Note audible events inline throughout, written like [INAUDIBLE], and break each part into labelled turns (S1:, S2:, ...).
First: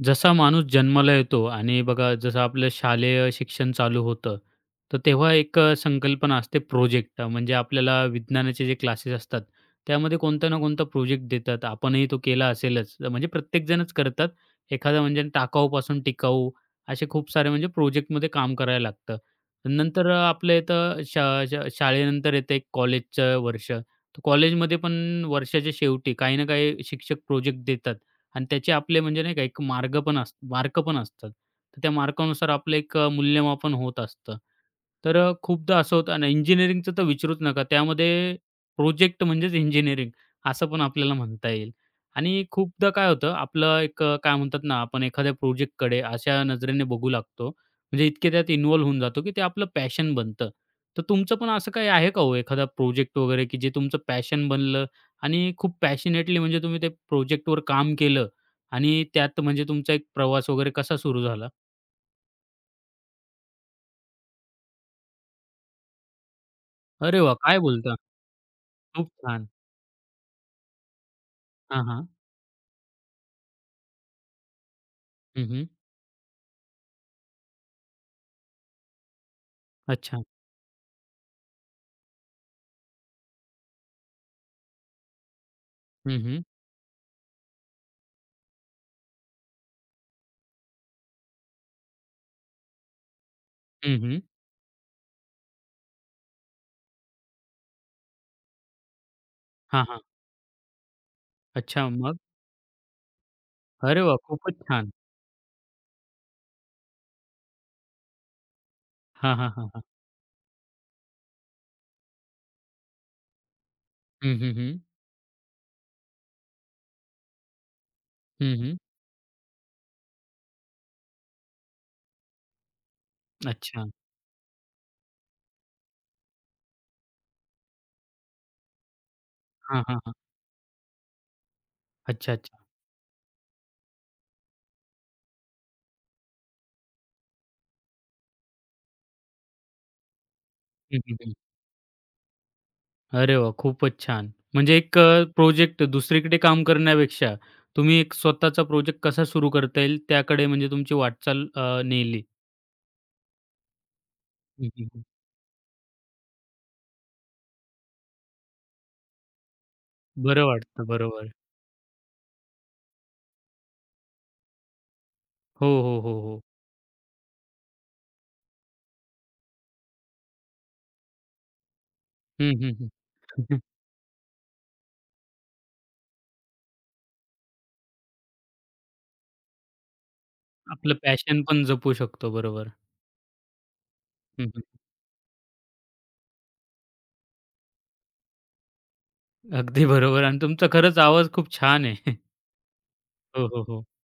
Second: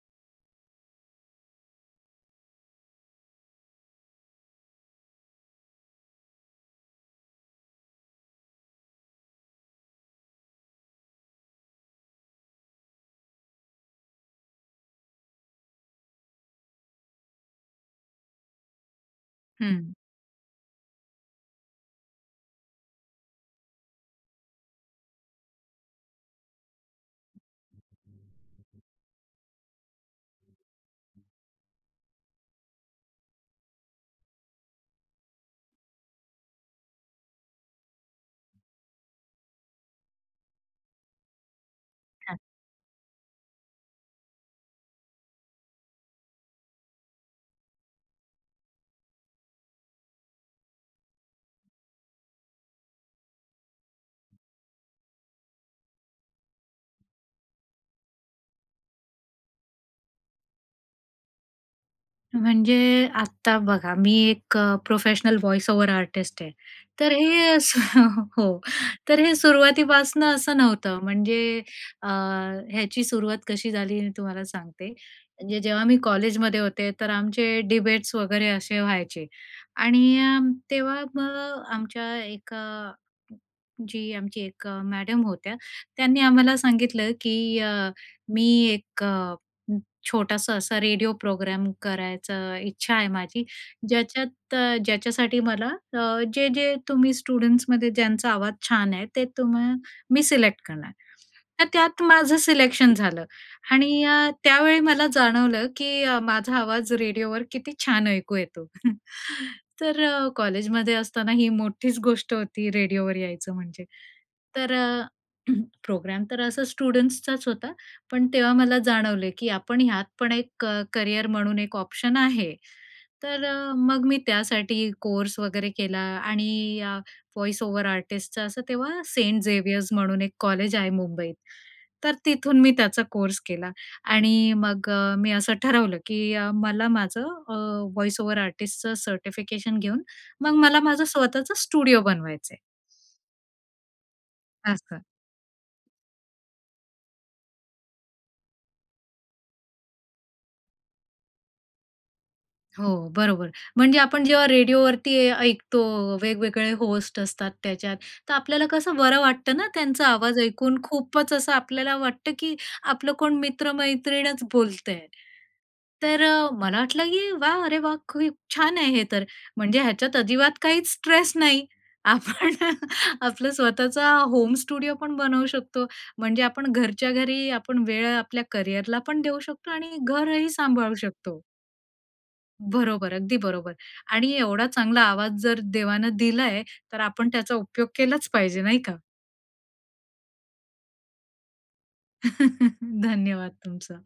S1: जसा माणूस जन्माला येतो आणि बघा जसं आपलं शालेय शिक्षण चालू होतं, तर तेव्हा एक अ, संकल्पना असते, प्रोजेक्ट म्हणजे आपल्याला विज्ञानाचे जे क्लासेस असतात, त्यामध्ये कोणता ना कोणता प्रोजेक्ट देतात, आपणही तो केला असेलच, अ म्हणजे प्रत्येकजणच करतात. एखादं, म्हणजे टाकाऊपासून टिकाऊ असे, खूप सारे म्हणजे प्रोजेक्टमध्ये काम करायला लागतं.
S2: हं.
S1: नंतर अ, आपलं इथं श शा शाळेनंतर येतं, एक कॉलेजचं वर्ष. तर कॉलेजमध्ये पण वर्षाच्या शेवटी, काही ना काही शिक्षक प्रोजेक्ट देतात आणि त्याचे आपले, म्हणजे नाही का, एक मार्ग पण अस मार्क पण असतात. तर त्या मार्कानुसार आपलं एक अ, मूल्यमापन होत असतं, तर अ, खूपदा असं होतं. आणि इंजिनिअरिंगचं तर विचारूच नका, त्यामध्ये प्रोजेक्ट म्हणजेच इंजिनिअरिंग, असं पण आपल्याला म्हणता येईल.
S2: हां.
S1: आणि खूपदा काय होतं, आपलं एक अ, काय म्हणतात ना, आपण एखाद्या प्रोजेक्टकडे अशा नजरेने बघू लागतो, म्हणजे इतके, त्यात इन्वॉल्व होऊन जातो की ते, आपलं पॅशन बनतं, तर तुमचं पण असं काही आहे का ओ, एखादा प्रोजेक्ट वगैरे? की जे तुमचं पॅशन बनलं आणि खूप पॅशनेटली, म्हणजे तुम्ही ते प्रोजेक्टवर काम केलं आणि त्यात म्हणजे तुमचा एक प्रवास वगैरे, कसा सुरू झाला?
S2: म्हणजे आता बघा, मी एक प्रोफेशनल वॉईस ओव्हर आर्टिस्ट आहे. तर
S1: अरे वाह,
S2: हे
S1: काय
S2: अस
S1: बोलता?
S2: [CHUCKLES] हो,
S1: खूप
S2: तर हे
S1: छान.
S2: सुरुवातीपासून असं नव्हतं. म्हणजे
S1: हां, हां.
S2: अ, याची सुरुवात कशी झाली हे तुम्हाला सांगते.
S1: हं,
S2: म्हणजे
S1: हं.
S2: जेव्हा मी कॉलेजमध्ये होते, तर आमचे डिबेट्स वगैरे असे व्हायचे आणि
S1: अच्छा.
S2: तेव्हा मग आमच्या एका जी आमची एक मॅडम होत्या,
S1: हं,
S2: त्यांनी
S1: हं.
S2: आम्हाला सांगितलं, की "अ, मी एक अ, छोटासा असा रेडिओ प्रोग्राम करायचं इच्छा आहे माझी,
S1: हं, हं.
S2: ज्याच्यात ज्याच्यासाठी मला अ, जे-जे तुम्ही स्टुडंट्समध्ये ज्यांचा आवाज छान आहे, ते तुम्ह
S1: हां, हां.
S2: मी सिलेक्ट करणार." तर
S1: अच्छा,
S2: त्यात
S1: मग?
S2: माझं सिलेक्शन झालं
S1: अरे
S2: आणि
S1: वाह,
S2: अ,
S1: खूपच
S2: त्यावेळी
S1: छान.
S2: मला जाणवलं, की अ, माझा आवाज रेडिओवर किती छान ऐकू येतो. [CHUCKLES]
S1: हां, हां, हां, हां.
S2: तर कॉलेजमध्ये असताना, ही मोठीच गोष्ट होती, रेडिओवर यायचं म्हणजे.
S1: हं, हं,
S2: तर
S1: हं.
S2: अ, [CLEARS THROAT] प्रोग्राम तर असा स्टुडंट्सचाच होता. पण तेव्हा
S1: हं, हं.
S2: मला जाणवलं, की आपण यात पण एक क करियर म्हणून एक ऑप्शन आहे. तर अ,
S1: अच्छा.
S2: मग मी त्यासाठी कोर्स वगैरे केला आणि या व्हॉईस ओव्हर आर्टिस्टचा असं, तेव्हा सेंट
S1: हां,
S2: झेवियर्स
S1: हां, हां.
S2: म्हणून एक कॉलेज आहे मुंबईत. तर तिथून
S1: अच्छा-अच्छा.
S2: मी त्याचा कोर्स केला आणि मग अ, मी असं ठरवलं, की अ, मला माझं अ, वॉईस ओव्हर आर्टिस्टचं सर्टिफिकेशन घेऊन, मग मला
S1: हं,
S2: माझं
S1: हं, हं.
S2: स्वतःचं स्टुडिओ बनवायचं आहे.
S1: अरे वाह, खूपच छान. म्हणजे एक
S2: असं.
S1: अ, प्रोजेक्ट दुसरीकडे काम करण्यापेक्षा, तुम्ही एक स्वतःचा प्रोजेक्ट कसा सुरू करता येईल, त्याकडे म्हणजे तुमची वाटचाल अ, नेली.
S2: हो, बरोबर. म्हणजे आपण जेव्हा
S1: हं, हं, हं.
S2: रेडिओवरती अ, ऐकतो वेगवेगळे होस्ट असतात त्याच्यात. तर आपल्याला कसं बरं वाटतं ना त्यांचा आवाज
S1: बरं
S2: ऐकून?
S1: वाटतं, बरोबर.
S2: खूपच असं आपल्याला वाटतं, की आपलं कोण मित्रमैत्रीणच बोलतंय.
S1: हो, हो, हो,
S2: तर
S1: हो.
S2: अ, मला वाटलं, ए वाह! अरे वाह! खूप छान आहे हे तर, म्हणजे ह्याच्यात अजिबात काहीच स्ट्रेस नाही.
S1: हं,
S2: आपण
S1: हं, हं.
S2: [CHUCKLES] आपलं
S1: [CHUCKLES]
S2: स्वतःचा होम स्टुडिओ पण बनवू शकतो. म्हणजे आपण घरच्या घरी आपण वेळ आपल्या कॅरियरला पण देऊ शकतो आणि घरही सांभाळू
S1: आपलं पॅशन
S2: शकतो.
S1: पण जपू शकतो, बरोबर.
S2: बरोबर, अगदी बरोबर. आणि
S1: हं, हं,
S2: एवढा
S1: हं.
S2: चांगला आवाज जर देवानं दिलाय, तर आपण त्याचा उपयोग केलाच पाहिजे नाही का?
S1: अगदी बरोबर आणि तुमचा खरंच आवाज खूप छान आहे! [CHUCKLES]
S2: [CHUCKLES]
S1: हो,
S2: धन्यवाद
S1: हो, हो.
S2: तुमचं.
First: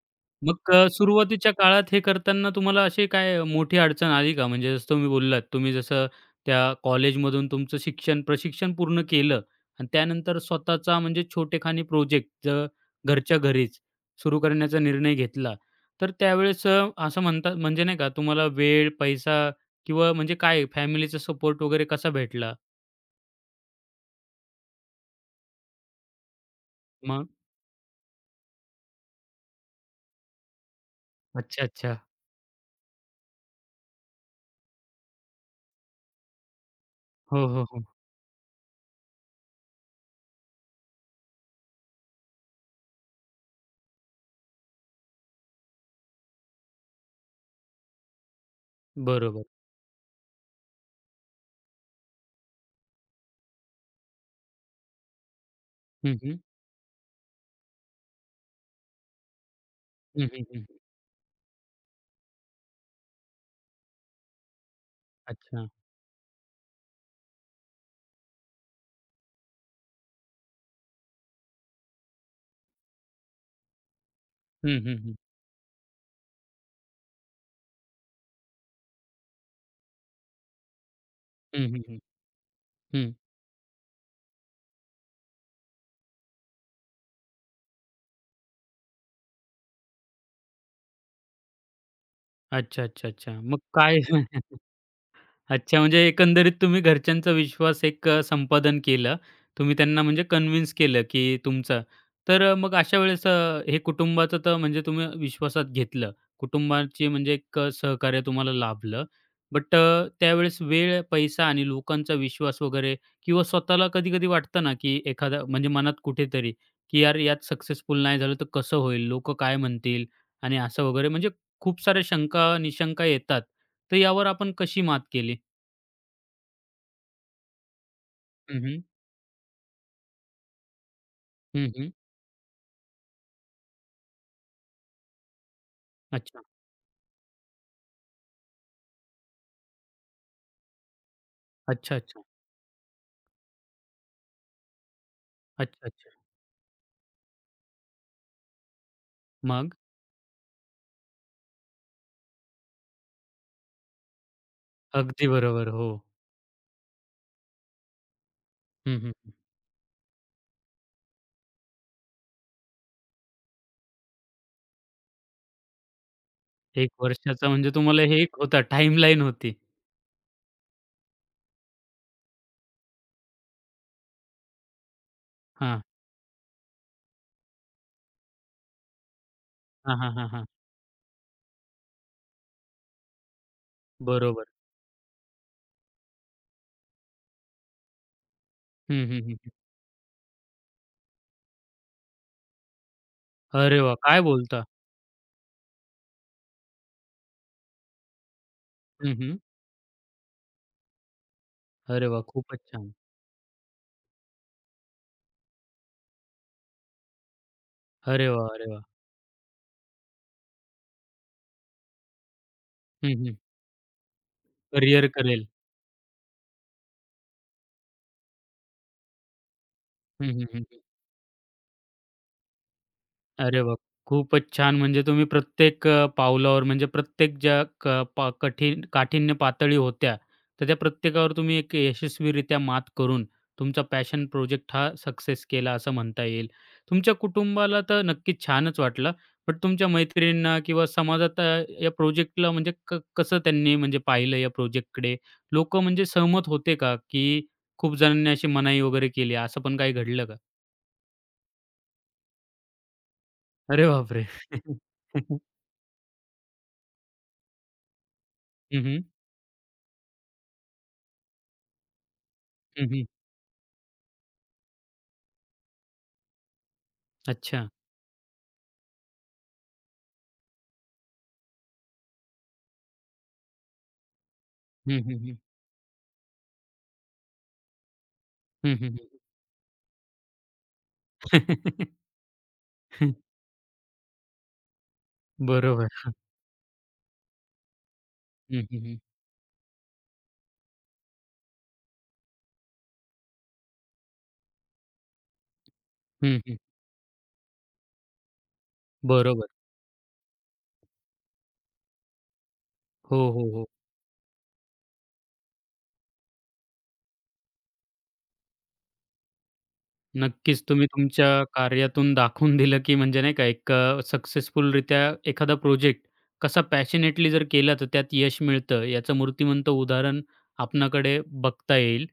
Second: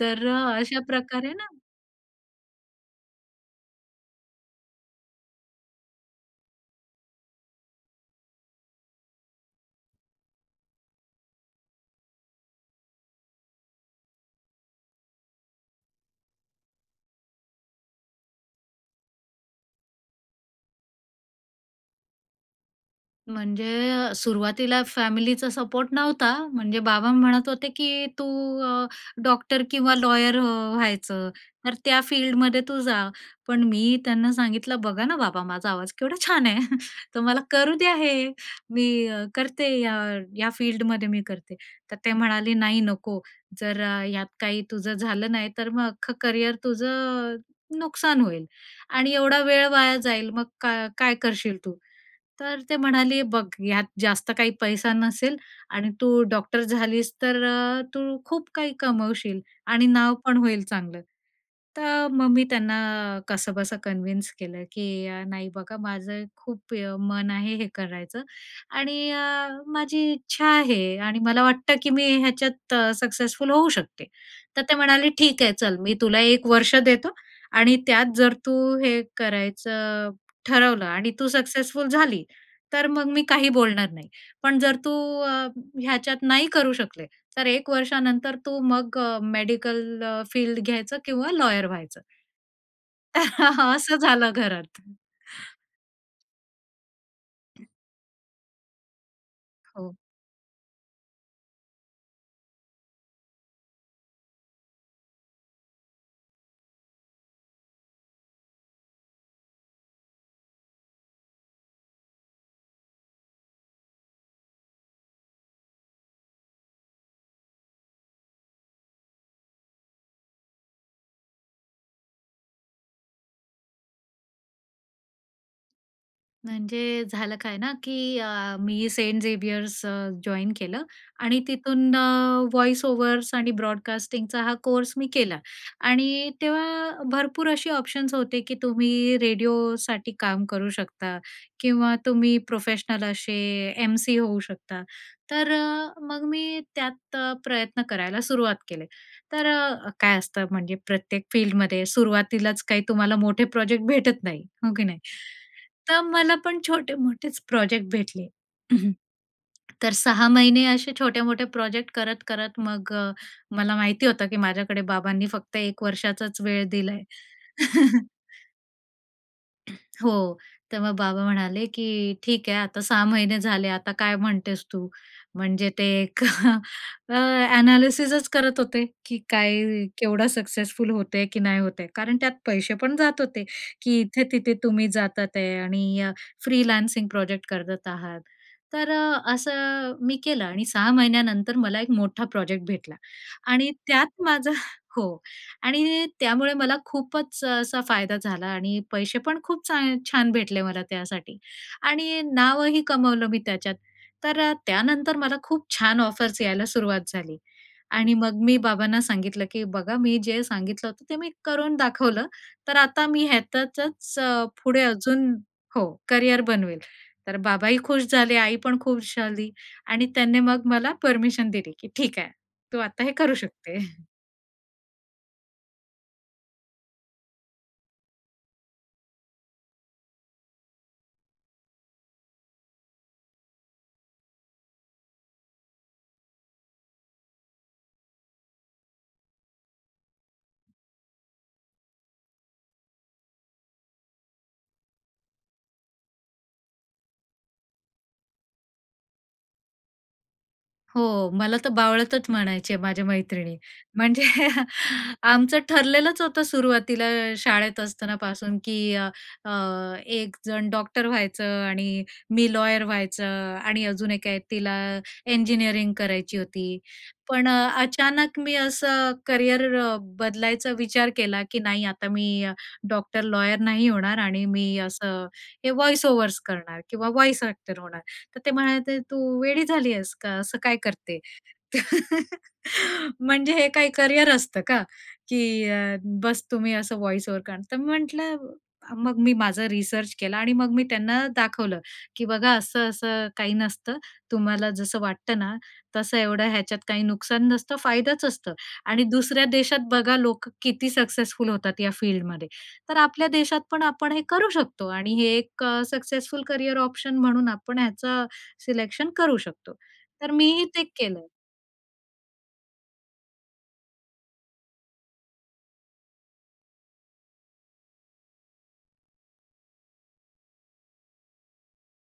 S2: तर
S1: मग क
S2: अशाप्रकारे ना
S1: सुरुवातीच्या काळात हे करतांना तुम्हाला अशी काय मोठी अडचण आली का? म्हणजे जसं तुम्ही बोललात तुम्ही जसं, त्या कॉलेजमधून तुमचं शिक्षण, प्रशिक्षण पूर्ण केलं आणि त्यानंतर स्वतःचा म्हणजे छोटेखानी प्रोजेक्ट जर घरच्या घरीच सुरू करण्याचा निर्णय घेतला. तर त्यावेळेस अ, असं म्हणता म्हणजे नाही का तुम्हाला वेळ, पैसा किंवा म्हणजे काय फॅमिलीचा सपोर्ट वगैरे कसा भेटला?
S2: म्हणजे अ, सुरुवातीला फॅमिलीचा सपोर्ट नव्हता म्हणजे बाबा
S1: मग?
S2: म्हणत होते, की "तू अ, डॉक्टर किंवा लॉयर अ, व्हायचं,
S1: अच्छा!
S2: तर त्या
S1: अच्छा!
S2: फील्डमध्ये तू जा." पण मी त्यांना सांगितलं, "बघा ना बाबा, माझा आवाज केवढा छान आहे! तर मला
S1: हो, हो,
S2: करू
S1: हो.
S2: द्या हे, मी अ, करते या या फील्डमध्ये मी करते." तर ते म्हणाले, "नाही, नको. जर यात काही तुझं झालं नाही, तर मग अख्खं करिअर तुझं अ, नुकसान होईल आणि एवढा
S1: बरोबर.
S2: वेळ वाया जाईल; मग काय काय करशील तू?" तर ते म्हणाले, "बघ, यात जास्त काही पैसा नसेल आणि
S1: हं,
S2: तू
S1: हं
S2: डॉक्टर झालीस तर अ, तू खूप काही कमवशील आणि नाव
S1: हं,
S2: पण
S1: हं,
S2: होईल
S1: हं.
S2: चांगलं." तर मग मी त्यांना कसंबसं कन्व्हिन्स केलं की, "अ, नाही,
S1: अच्छा!
S2: बघा माझं खूप अ, मन आहे हे करायचं आणि अ, माझी इच्छा आहे आणि मला वाटतं, की मी ह्याच्यात अ, सक्सेसफुल होऊ शकते." तर
S1: हं,
S2: ते
S1: हं,
S2: म्हणाले,
S1: हं.
S2: "ठीक आहे, चल. मी तुला 1 वर्ष देतो आणि त्यात जर तू हे करायचं अ, ठरवलं आणि तू
S1: हं, हं,
S2: सक्सेसफुल
S1: हं,
S2: झाली, तर मग
S1: हं.
S2: मी काही बोलणार नाही. पण जर तू अ, ह्याच्यात नाही करू शकले, तर 1 वर्षानंतर तू मग अ, मेडिकल अ, फील्ड घ्यायचं किंवा लॉयर व्हायचं."
S1: अच्छा, अच्छा, अच्छा! मग
S2: [CHUCKLES]
S1: काय?
S2: असं झालं
S1: [CHUCKLES]
S2: घरात.
S1: अच्छा! म्हणजे एकंदरीत तुम्ही घरच्यांचा विश्वास एक संपादन केलं. तुम्ही
S2: हो.
S1: त्यांना, म्हणजे कन्व्हिन्स केलं की तुमचं तर मग अशा वेळेस अ, हे कुटुंबाचं तर म्हणजे तुम्ही विश्वासात घेतलं कुटुंबाची म्हणजे एक सहकार्य तुम्हाला लाभलं. बट अ, त्यावेळेस वेळ, पैसा आणि लोकांचा विश्वास वगैरे, किंवा स्वतःला कधी कधी वाटतं ना की एखादा, म्हणजे मनात कुठेतरी की, "यार! यात सक्सेसफुल नाही झालं तर कसं होईल? लोकं काय म्हणतील?" आणि असं वगैरे म्हणजे खूप साऱ्या शंका-निशंका येतात; तर यावर आपण कशी मात केली?
S2: म्हणजे झालं काय ना, की अ,
S1: हं, हं.
S2: मी सेंट झेवियर्स अ, जॉइन केलं आणि
S1: हं, हं.
S2: तिथून अ, वॉईस ओव्हर्स आणि ब्रॉडकास्टिंगचा हा कोर्स मी केला आणि
S1: अच्छा.
S2: तेव्हा भरपूर असे ऑप्शन्स होते, की तुम्ही रेडिओसाठी काम करू शकता किंवा
S1: अच्छा, अच्छा.
S2: तुम्ही प्रोफेशनल असे एम-सी-ओ होऊ शकता. तर
S1: अच्छा, अच्छा.
S2: मग मी त्यात प्रयत्न करायला सुरुवात केले. तर
S1: मग?
S2: काय असतं म्हणजे प्रत्येक फील्डमध्ये सुरुवातीलाच काही तुम्हाला मोठे प्रोजेक्ट भेटत नाही. हो की नाही,
S1: अगदी बरोबर,
S2: तर
S1: हो.
S2: मला पण छोटे-मोठेच प्रोजेक्ट भेटले.
S1: हं,
S2: [CLEARS THROAT]
S1: हं, हं.
S2: तर 6 महिने असे छोटे-मोठे प्रोजेक्ट करत, करत मग मला माहिती होतं, की माझ्याकडे बाबांनी फक्त 1 वर्षाचाच वेळ
S1: 1
S2: दिलाय.
S1: वर्षाचा म्हणजे तुम्हाला
S2: [CHUCKLES]
S1: हे एक होता टाइमलाईन होती.
S2: [CLEARS THROAT] हो, तर मग बाबा म्हणाले, की "ठीक आहे, आता 6 महिने झाले आता काय म्हणतेस तू? म्हणजे
S1: हां.
S2: ते एक [CHUCKLES] अ, एनालिसिसच करत होते, की काय
S1: हां,
S2: केवढं
S1: हां, हां.
S2: सक्सेसफुल होत आहे की नाही होत आहे. कारण त्यात पैसे पण जात होते, की
S1: बरोबर.
S2: इथे-तिथे तुम्ही जातात आहे आणि अ, फ्रीलान्सिंग प्रोजेक्ट करत आहात तर
S1: हं,
S2: अ,
S1: हं, हं.
S2: असं मी केलं आणि 6 महिन्यानंतर मला एक मोठा प्रोजेक्ट भेटला आणि
S1: अरे वा! काय
S2: त्यात माझं
S1: बोलता?
S2: हो आणि त्यामुळे मला खूपच असा फायदा झाला आणि
S1: हां,
S2: पैसे
S1: हं.
S2: पण खूप चा छान भेटले मला त्यासाठी
S1: अरे
S2: आणि
S1: वाह! खूपच
S2: नावही
S1: छान.
S2: कमावलं मी त्याच्यात. तर अ, त्यानंतर मला खूप छान ऑफर्स यायला सुरुवात झाली आणि
S1: अरे
S2: मग
S1: वाह!
S2: मी
S1: अरे वाह!
S2: बाबांना सांगितलं, की "बघा मी जे सांगितलं होतं ते मी करून दाखवलं तर आता
S1: हं,
S2: मी
S1: हं.
S2: ह्यातचच पुढे
S1: करिअर
S2: अजून
S1: करेल.
S2: हो, करियर बनवेल." तर बाबाही खुश झाले आई पण खूप झाली आणि
S1: हं,
S2: त्याने
S1: हं,
S2: मग
S1: हं.
S2: मला परमिशन दिली, की "ठीक आहे तू आता हे करू
S1: अरे
S2: शकते."
S1: बाप रे!
S2: [CHUCKLES]
S1: खूपच छान म्हणजे तुम्ही प्रत्येक अ, पावलावर म्हणजे प्रत्येक ज्या क पा कठीण काठिन्य पातळी होत्या. तर त्या प्रत्येकावर तुम्ही एक यशस्वीरित्या मात करून, तुमचा पॅशन प्रोजेक्ट हा सक्सेस केला असं म्हणता येईल. तुमच्या कुटुंबाला तर नक्कीच छानच वाटलं, बट तुमच्या मैत्रिणींना किंवा समाजात या प्रोजेक्टला म्हणजे क कसं त्यांनी म्हणजे पाहिलं या प्रोजेक्टकडे? लोकं म्हणजे सहमत होते का, की खूप जणांनी अशी मनाई वगैरे केली, असं पण काही घडलं का?
S2: हो, मला तर बावळटच म्हणायचे माझ्या मैत्रिणी.
S1: अरे
S2: म्हणजे
S1: बापरे! [CHUCKLES]
S2: आमचं ठरलेलंच होतं सुरुवातीला शाळेत असतानापासून,
S1: हं,
S2: की
S1: हं.
S2: अ, अ, एकजण डॉक्टर व्हायचं आणि मी लॉयर
S1: हं, हं.
S2: व्हायचं. आणि अजून एक आहे, तिला इंजिनिअरिंग करायची होती. पण
S1: अच्छा.
S2: अ, अचानक मी असं करियर अ, बदलायचा विचार केला, की नाही, आता मी डॉक्टर-लॉयर नाही होणार आणि मी
S1: हं, हं,
S2: असं
S1: हं.
S2: हे वॉईस-ओव्हर्स करणार किंवा वॉईस ॲक्टर होणार. तर ते
S1: हं, हं, हं,
S2: म्हणायचे,
S1: हं.
S2: "तू वेडी झाली आहेस का? असं काय करते?"
S1: [CHUCKLES]
S2: तर
S1: हं
S2: "म्हणजे हे काय करियर असतं का? की
S1: बरोबर.
S2: अ,
S1: हां.
S2: बस तुम्ही असं व्हॉईस-ओव्हर करणार" तर मी म्हटलं
S1: हं, हं,
S2: अ
S1: हं.
S2: मग मी माझा रिसर्च केला आणि मग मी त्यांना दाखवलं, की बघा असं-असं काही नसतं. तुम्हाला जसं वाटतं ना, तसं
S1: हं,
S2: एवढं
S1: हं.
S2: ह्याच्यात काही नुकसान नसतं, फायदाच असतं. आणि दुसऱ्या
S1: बरोबर.
S2: देशात बघा, लोक किती सक्सेसफुल होतात या फील्डमध्ये. तर
S1: हो,
S2: आपल्या
S1: हो,
S2: देशात
S1: हो.
S2: पण आपण हे करू शकतो आणि हे एक अ, सक्सेसफुल करियर ऑप्शन म्हणून आपण ह्याचं सिलेक्शन करू शकतो. तर
S1: नक्कीच,
S2: मीही ते
S1: तुम्ही
S2: केलं.
S1: तुमच्या कार्यातून दाखवून दिलं, की म्हणजे नाही का एक अ, सक्सेसफुलरीत्या एखादा प्रोजेक्ट कसा पॅशनेटली जर केला, तर त्यात यश मिळतं. याचं मूर्तिमंत उदाहरण आपणाकडे बघता येईल.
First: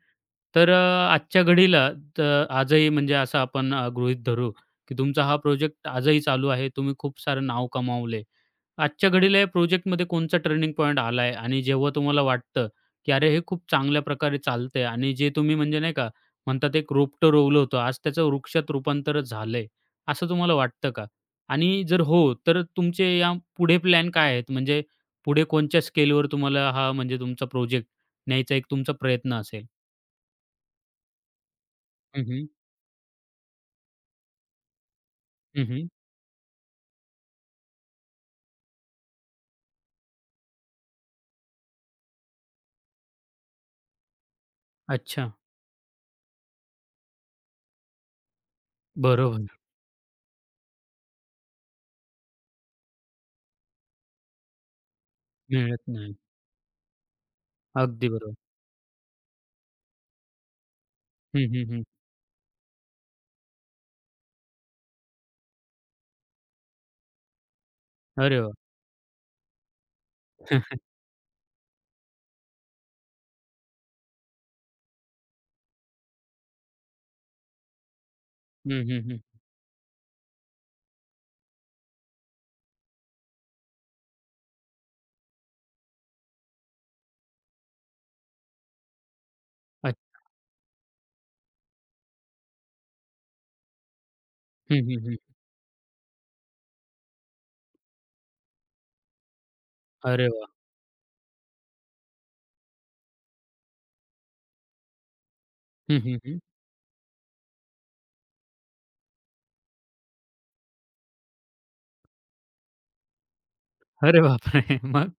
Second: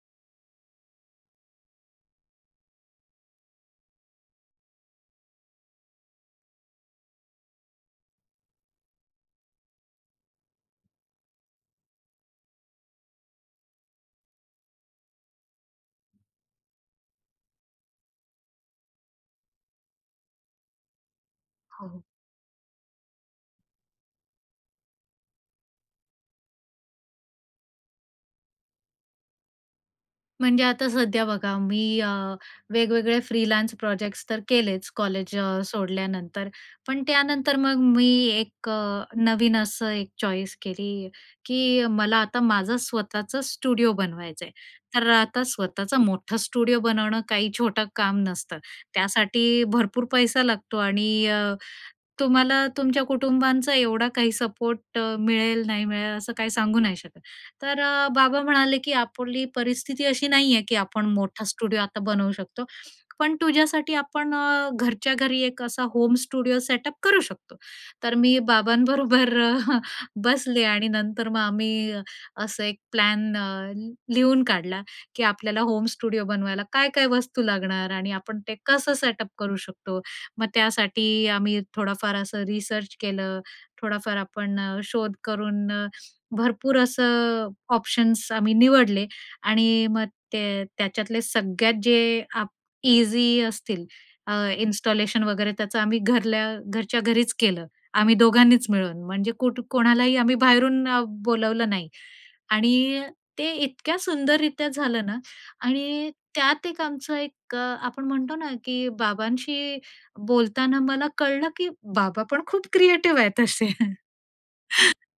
S1: तर अ, आजच्या घडीला, त आजही म्हणजे असं आपण आ गृहीत धरू, की तुमचा हा प्रोजेक्ट आजही चालू आहे. तुम्ही खूप सारं नाव कमावलंय. आजच्या घडीला या प्रोजेक्टमध्ये कोणचा ट्रेनिंग पॉइंट आलाय? आणि जेव्हा तुम्हाला वाटतं, की अरे हे खूप चांगल्या प्रकारे चालतंय आणि जे तुम्ही म्हणजे नाही का म्हणतात एक रोपटं रोवलं होतं, आज त्याचं वृक्षात रूपांतरच झालंय, असं तुम्हाला वाटतं का? आणि जर
S2: हो.
S1: हो, तर तुमचे या पुढे प्लॅन काय आहेत? म्हणजे पुढे कोणच्या स्केलवर तुम्हाला हा म्हणजे तुमचा प्रोजेक्ट न्यायचा एक तुमचा प्रयत्न असेल?
S2: म्हणजे आता सध्या बघा, मी अ,
S1: हं, हं.
S2: वेगवेगळे फ्रीलान्स प्रोजेक्ट्स तर केलेच, कॉलेज अ,
S1: हं, हं.
S2: सोडल्यानंतर. पण त्यानंतर मग मी, एक अ, नवीन असं, एक चॉईस केली, की मला आता माझं स्वतःचं स्टुडिओ बनवायचं आहे, तर अ,
S1: अच्छा.
S2: आता स्वतःचं मोठं स्टुडिओ बनवणं काही छोटं काम नसतं.
S1: बरोबर.
S2: त्यासाठी भरपूर पैसा लागतो आणि अ, तुम्हाला तुमच्या कुटुंबांचा एवढा काही सपोर्ट मिळेल,
S1: मिळत
S2: नाही
S1: नाही.
S2: मिळेल, असं काही सांगू नाही शकत. तर अ,
S1: अगदी, बरोबर.
S2: बाबा म्हणाले, की "आपली परिस्थिती अशी नाही आहे की आपण
S1: हं,
S2: मोठा
S1: हं,
S2: स्टुडिओ
S1: हं.
S2: आता बनवू शकतो. पण तुझ्यासाठी, आपण अ, घरच्या घरी एक असा होम स्टुडिओ सेटअप करू शकतो." तर मी
S1: अरे, वा!
S2: बाबा बरोबर [CHUCKLES] बसले
S1: [CHUCKLES]
S2: आणि नंतर मग आम्ही अस एक प्लॅन अ, लिहून काढला, की आपल्याला होम स्टुडिओ बनवायला काय-काय वस्तू लागणार आणि आपण ते
S1: हं,
S2: कसं
S1: हं, हं.
S2: सेटअप करू शकतो? मग त्यासाठी आम्ही थोडाफार असं रिसर्च केलं, थोडाफार आपण अ, शोध करून अ, भरपूर असं, ऑप्शन्स आम्ही निवडले आणि मग
S1: अच्छा.
S2: ते, त्याच्यातले सगळ्यात जे, अ‍ॅप इझी असतील, अ,
S1: हं, हं, हं.
S2: इन्स्टॉलेशन वगैरे, त्याचं आम्ही घरल्या घरच्या घरीच केलं. आम्ही दोघांनीच मिळून म्हणजे कुठं कोणालाही
S1: अरे,
S2: आम्ही
S1: वाह!
S2: बाहेरून बोलावलं नाही आणि ते इतक्या, सुंदर रित्या झालं ना
S1: हं,
S2: आणि
S1: हं, हं.
S2: त्यात एक, आमचं, एक आपण म्हणतो ना की बाबांशी बोलताना, मला कळलं की बाबा पण खूप क्रिएटिव आहेत तशे. [CHUCKLES]
S1: अरे, बापरे! मग?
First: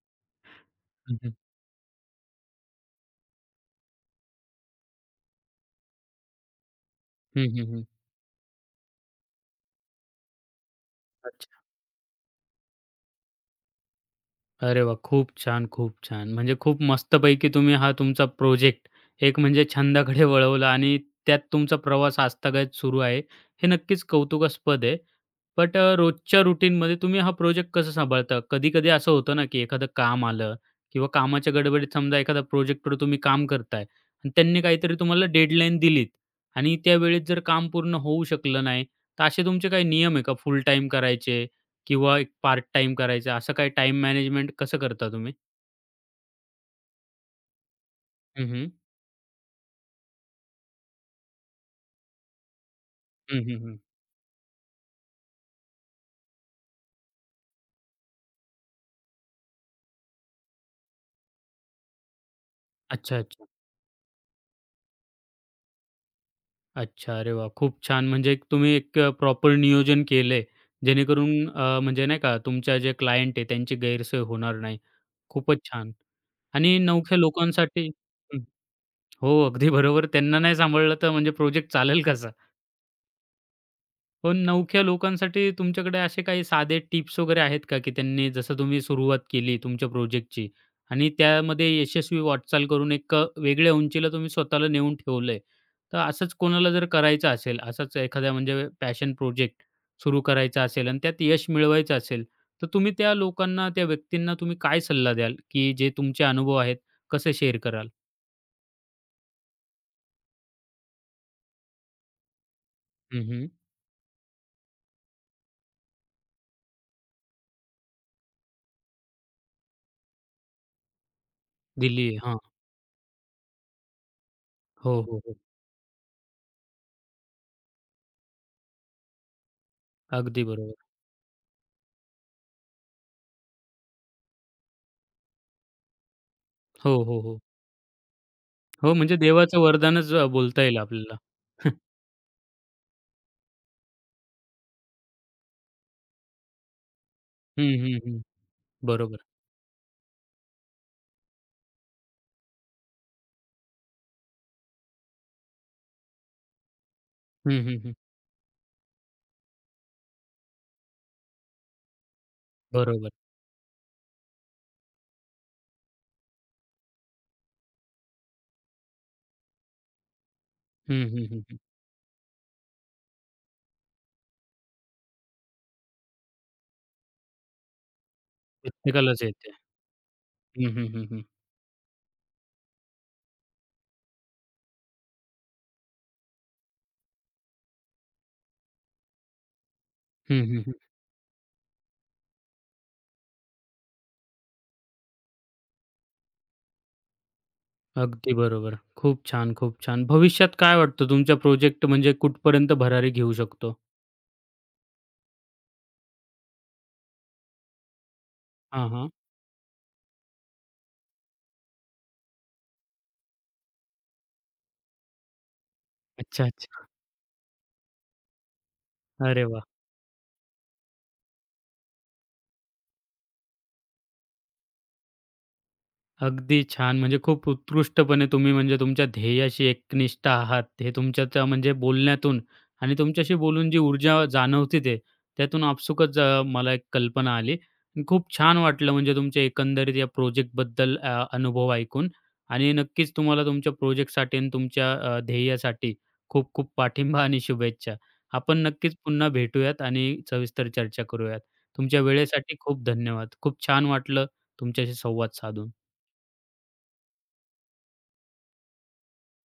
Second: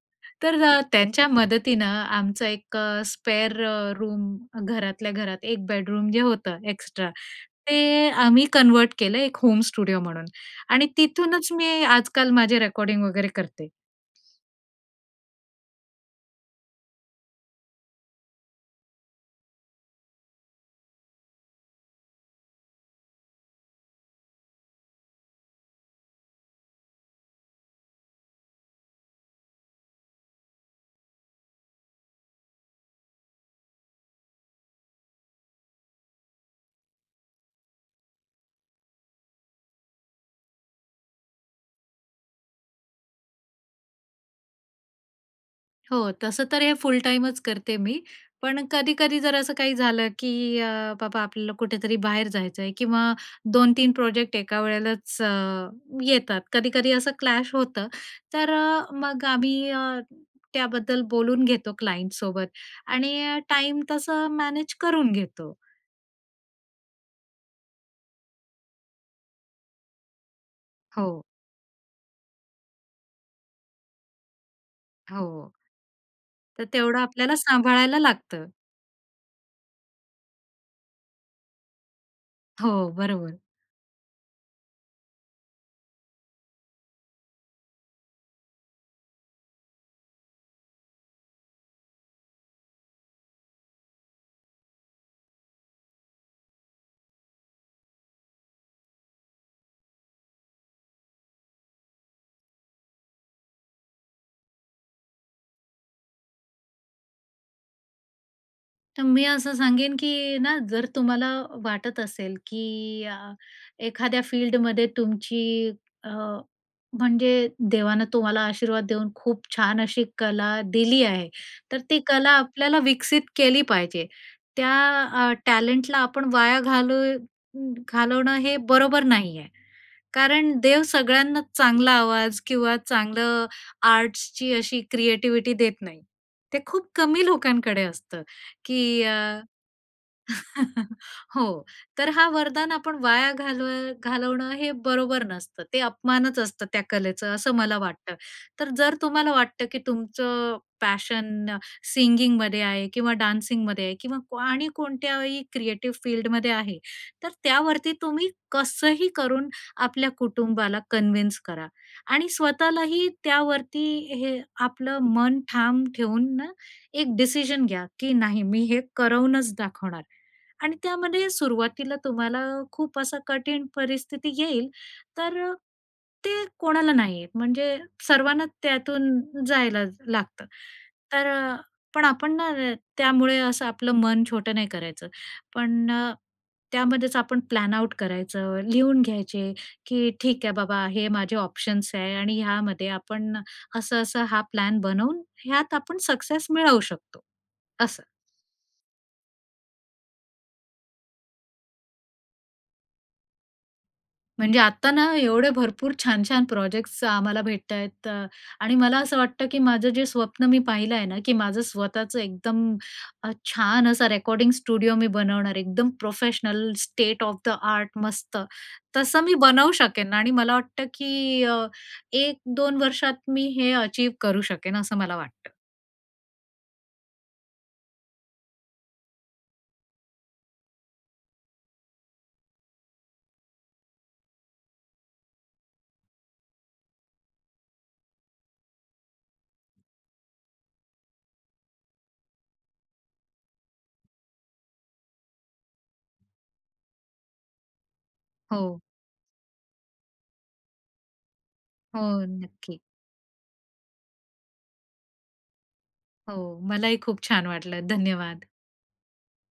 S2: तर अ,
S1: हं,
S2: त्यांच्या
S1: हं.
S2: मदतीनं आमचं एक अ, स्पेअर रूम, घरातल्या घरात 1 बेडरूम जे होतं, एक्स्ट्रा
S1: हं, हं, हं.
S2: ते आम्ही कन्व्हर्ट केलं एक होम स्टुडिओ म्हणून. आणि तिथूनच
S1: अच्छा.
S2: मी, आज-काल माझे रेकॉर्डिंग वगैरे करते.
S1: अरे, वाह! खूप छान, खूप छान. म्हणजे खूप मस्तपैकी तुम्ही हा, तुमचा प्रोजेक्ट, एक म्हणजे छंदाकडे वळवला आणि त्यात तुमचा प्रवास आजतागायत सुरू आहे, हे नक्कीच कौतुकास्पद आहे. बट अ, रोजच्या रूटीनमध्ये तुम्ही हा प्रोजेक्ट कसं सांभाळता? कधी-कधी असं होतं ना, की एखादं काम आलं किंवा कामाच्या गडबडीत समजा, एखादा प्रोजेक्टवर, तुम्ही काम करताय आणि त्यांनी, काहीतरी तुम्हाला डेडलाईन दिलीत आणि त्यावेळेस जर, काम पूर्ण होऊ शकलं नाही तर असे तुमचे काही नियम आहे का, फुल टाईम करायचे किंवा एक पार्ट टाईम करायचं, असं काही टाईम मॅनेजमेंट कसं करता तुम्ही?
S2: हो, तसं तर हे फुल टाईमच करते मी.
S1: हं,
S2: पण
S1: हं.
S2: कधी-कधी जर असं काही झालं, की अ, बाबा आपल्याला कुठेतरी बाहेर जायचं आहे किंवा
S1: हं, हं,
S2: दोन
S1: हं.
S2: तीन प्रोजेक्ट एका वेळेलाच अ, येतात. कधी-कधी असं क्लॅश होतं. तर अ, मग आम्ही अ, त्याबद्दल बोलून घेतो क्लाइंटसोबत
S1: अच्छा,
S2: आणि
S1: अच्छा.
S2: टाईम तसं मॅनेज करून घेतो.
S1: अच्छा, अरे वाह! खूप छान! म्हणजे एक तुम्ही एक अ, प्रॉपर नियोजन केलंय,
S2: हो.
S1: जेणेकरून अ, म्हणजे नाही का तुमच्या जे क्लायंट आहेत त्यांची गैरसोय होणार नाही.
S2: हो.
S1: खूपच छान!
S2: तर
S1: आणि
S2: तेवढं
S1: नवख्या
S2: आपल्याला
S1: लोकांसाठी
S2: सांभाळायला
S1: हं.
S2: लागतं.
S1: हो. अगदी बरोबर, त्यांना नाही सांभाळलं तर म्हणजे प्रोजेक्ट चालेल कसा?
S2: हो, बरोबर.
S1: पण नवख्या लोकांसाठी तुमच्याकडे असे काही साधे टिप्स वगैरे आहेत का, की त्यांनी जसं तुम्ही सुरुवात केली तुमच्या प्रोजेक्टची आणि त्यामध्ये यशस्वी वाटचाल करून एक अ, वेगळ्या उंचीला तुम्ही स्वतःला नेऊन ठेवलंय. तर असंच कोणाला जर करायचं असेल, असाच एखाद्या म्हणजे पॅशन प्रोजेक्ट सुरू करायचा असेल आणि त्यात यश मिळवायचं असेल, तर तुम्ही त्या लोकांना, त्या व्यक्तींना तुम्ही काय सल्ला द्याल? की जे तुमचे अनुभव आहेत, कसे शेअर कराल?
S2: तर मी असं सांगेन की ना, जर तुम्हाला वाटत असेल, की अ,
S1: हं, हं.
S2: एखाद्या फील्डमध्ये तुमची अ, म्हणजे देवानं तुम्हाला आशीर्वाद देऊन खूप छान अशी कला दिली आहे. तर ती
S1: दिली आहे.
S2: कला
S1: हां.
S2: आपल्याला विकसित केली पाहिजे. त्या
S1: हो, हो,
S2: अ,
S1: हो.
S2: टॅलेंटला आपण वाया घालू अं, घालवणं हे बरोबर नाही आहे.
S1: अगदी
S2: कारण
S1: बरोबर.
S2: देव सगळ्यांनाच चांगला आवाज किंवा चांगलं आर्ट्सची अशी क्रिएटिविटी देत नाही. ते खूप
S1: हो, हो,
S2: कमी
S1: हो.
S2: लोकांकडे असतं,
S1: हो,
S2: की अ
S1: म्हणजे देवाचं वरदानच अ, बोलता येईल
S2: [CHUCKLES]
S1: आपल्याला.
S2: हो.
S1: [CHUCKLES]
S2: तर हा वरदान आपण वाया घालव घालवणं हे बरोबर नसतं. ते अपमानच असतं त्या कलेचं असं
S1: हं,
S2: मला
S1: हं,
S2: वाटतं.
S1: हं.
S2: तर जर
S1: बरोबर.
S2: तुम्हाला वाटतं, की तुमचं, पॅशन सिंगिंगमध्ये आहे किंवा डान्सिंगमध्ये आहे किंवा क्व आणि कोणत्याही क्रिएटिव्ह फील्डमध्ये आहे, तर
S1: हं, हं,
S2: त्यावरती
S1: हं.
S2: तुम्ही कसंही करून आपल्या कुटुंबाला कन्विन्स करा आणि स्वतःलाही
S1: बरोबर.
S2: त्यावरती हे आपलं मन ठाम ठेवून ना, एक डिसिजन घ्या, की नाही मी हे करवूनच दाखवणार. आणि
S1: हं, हं,
S2: त्यामध्ये
S1: हं, हं.
S2: सुरुवातीला तुम्हाला खूप असा कठीण परिस्थिती येईल. तर अ, ते कोणाला नाही येत म्हणजे सर्वांना त्यातून
S1: प्रत्येकालाच येते.
S2: जायलाच लागतं.
S1: हं, हं, हं, हं.
S2: तर पण आपण ना अ, त्यामुळे असं आपलं मन छोटं नाही करायचं. पण अ, त्यामध्येच आपण प्लॅन आउट करायचं, लिहून घ्यायचे की
S1: हं,
S2: ठीक आहे
S1: हं, हं.
S2: बाबा, हे माझे ऑप्शन्स आहे आणि ह्यामध्ये आपण असं-असं हा प्लॅन बनवून ह्यात आपण सक्सेस मिळवू शकतो, असं.
S1: अगदी बरोबर. खूप छान! खूप छान! भविष्यात काय वाटतं तुमचा प्रोजेक्ट म्हणजे कुठपर्यंत भरारी घेऊ शकतो?
S2: म्हणजे आता ना एवढे भरपूर छान, छान प्रोजेक्ट्स आम्हाला भेटत आहेत अ, आणि
S1: हां,
S2: मला
S1: हां.
S2: असं वाटतं की माझं जे स्वप्न मी पाहिलं आहे ना, की माझं स्वतःचं एकदम अ, छान असा रेकॉर्डिंग स्टुडिओ मी बनवणार आहे एकदम
S1: अच्छा,
S2: प्रोफेशनल,
S1: अच्छा.
S2: स्टेट ऑफ द आर्ट मस्त, तसं मी
S1: अरे वाह!
S2: बनवू शकेन आणि मला वाटतं, की अ, 1-2 वर्षात मी हे अचीव्ह करू शकेन, असं मला वाटतं.
S1: अगदी छान! म्हणजे खूप उत्कृष्टपणे तुम्ही म्हणजे तुमच्या ध्येयाशी एकनिष्ठ आहात, हे तुमच्या त्या म्हणजे बोलण्यातून आणि तुमच्याशी बोलून जी ऊर्जा जाणवते ते त्यातून आपसूकच अ, मला एक कल्पना आली. खूप छान वाटलं म्हणजे तुमच्या एकंदरीत या प्रोजेक्टबद्दल अ, अनुभव ऐकून आणि नक्कीच तुम्हाला तुमच्या प्रोजेक्टसाठी अन् तुमच्या अ, ध्येयासाठी खूप खूप पाठिंबा आणि शुभेच्छा. आपण
S2: हो.
S1: नक्कीच पुन्हा भेटूयात आणि सविस्तर चर्चा करूयात. तुमच्या
S2: हो,
S1: वेळेसाठी
S2: नक्की.
S1: खूप धन्यवाद. खूप छान वाटलं तुमच्याशी संवाद साधून.
S2: हो, मलाही खूप छान वाटलं. धन्यवाद.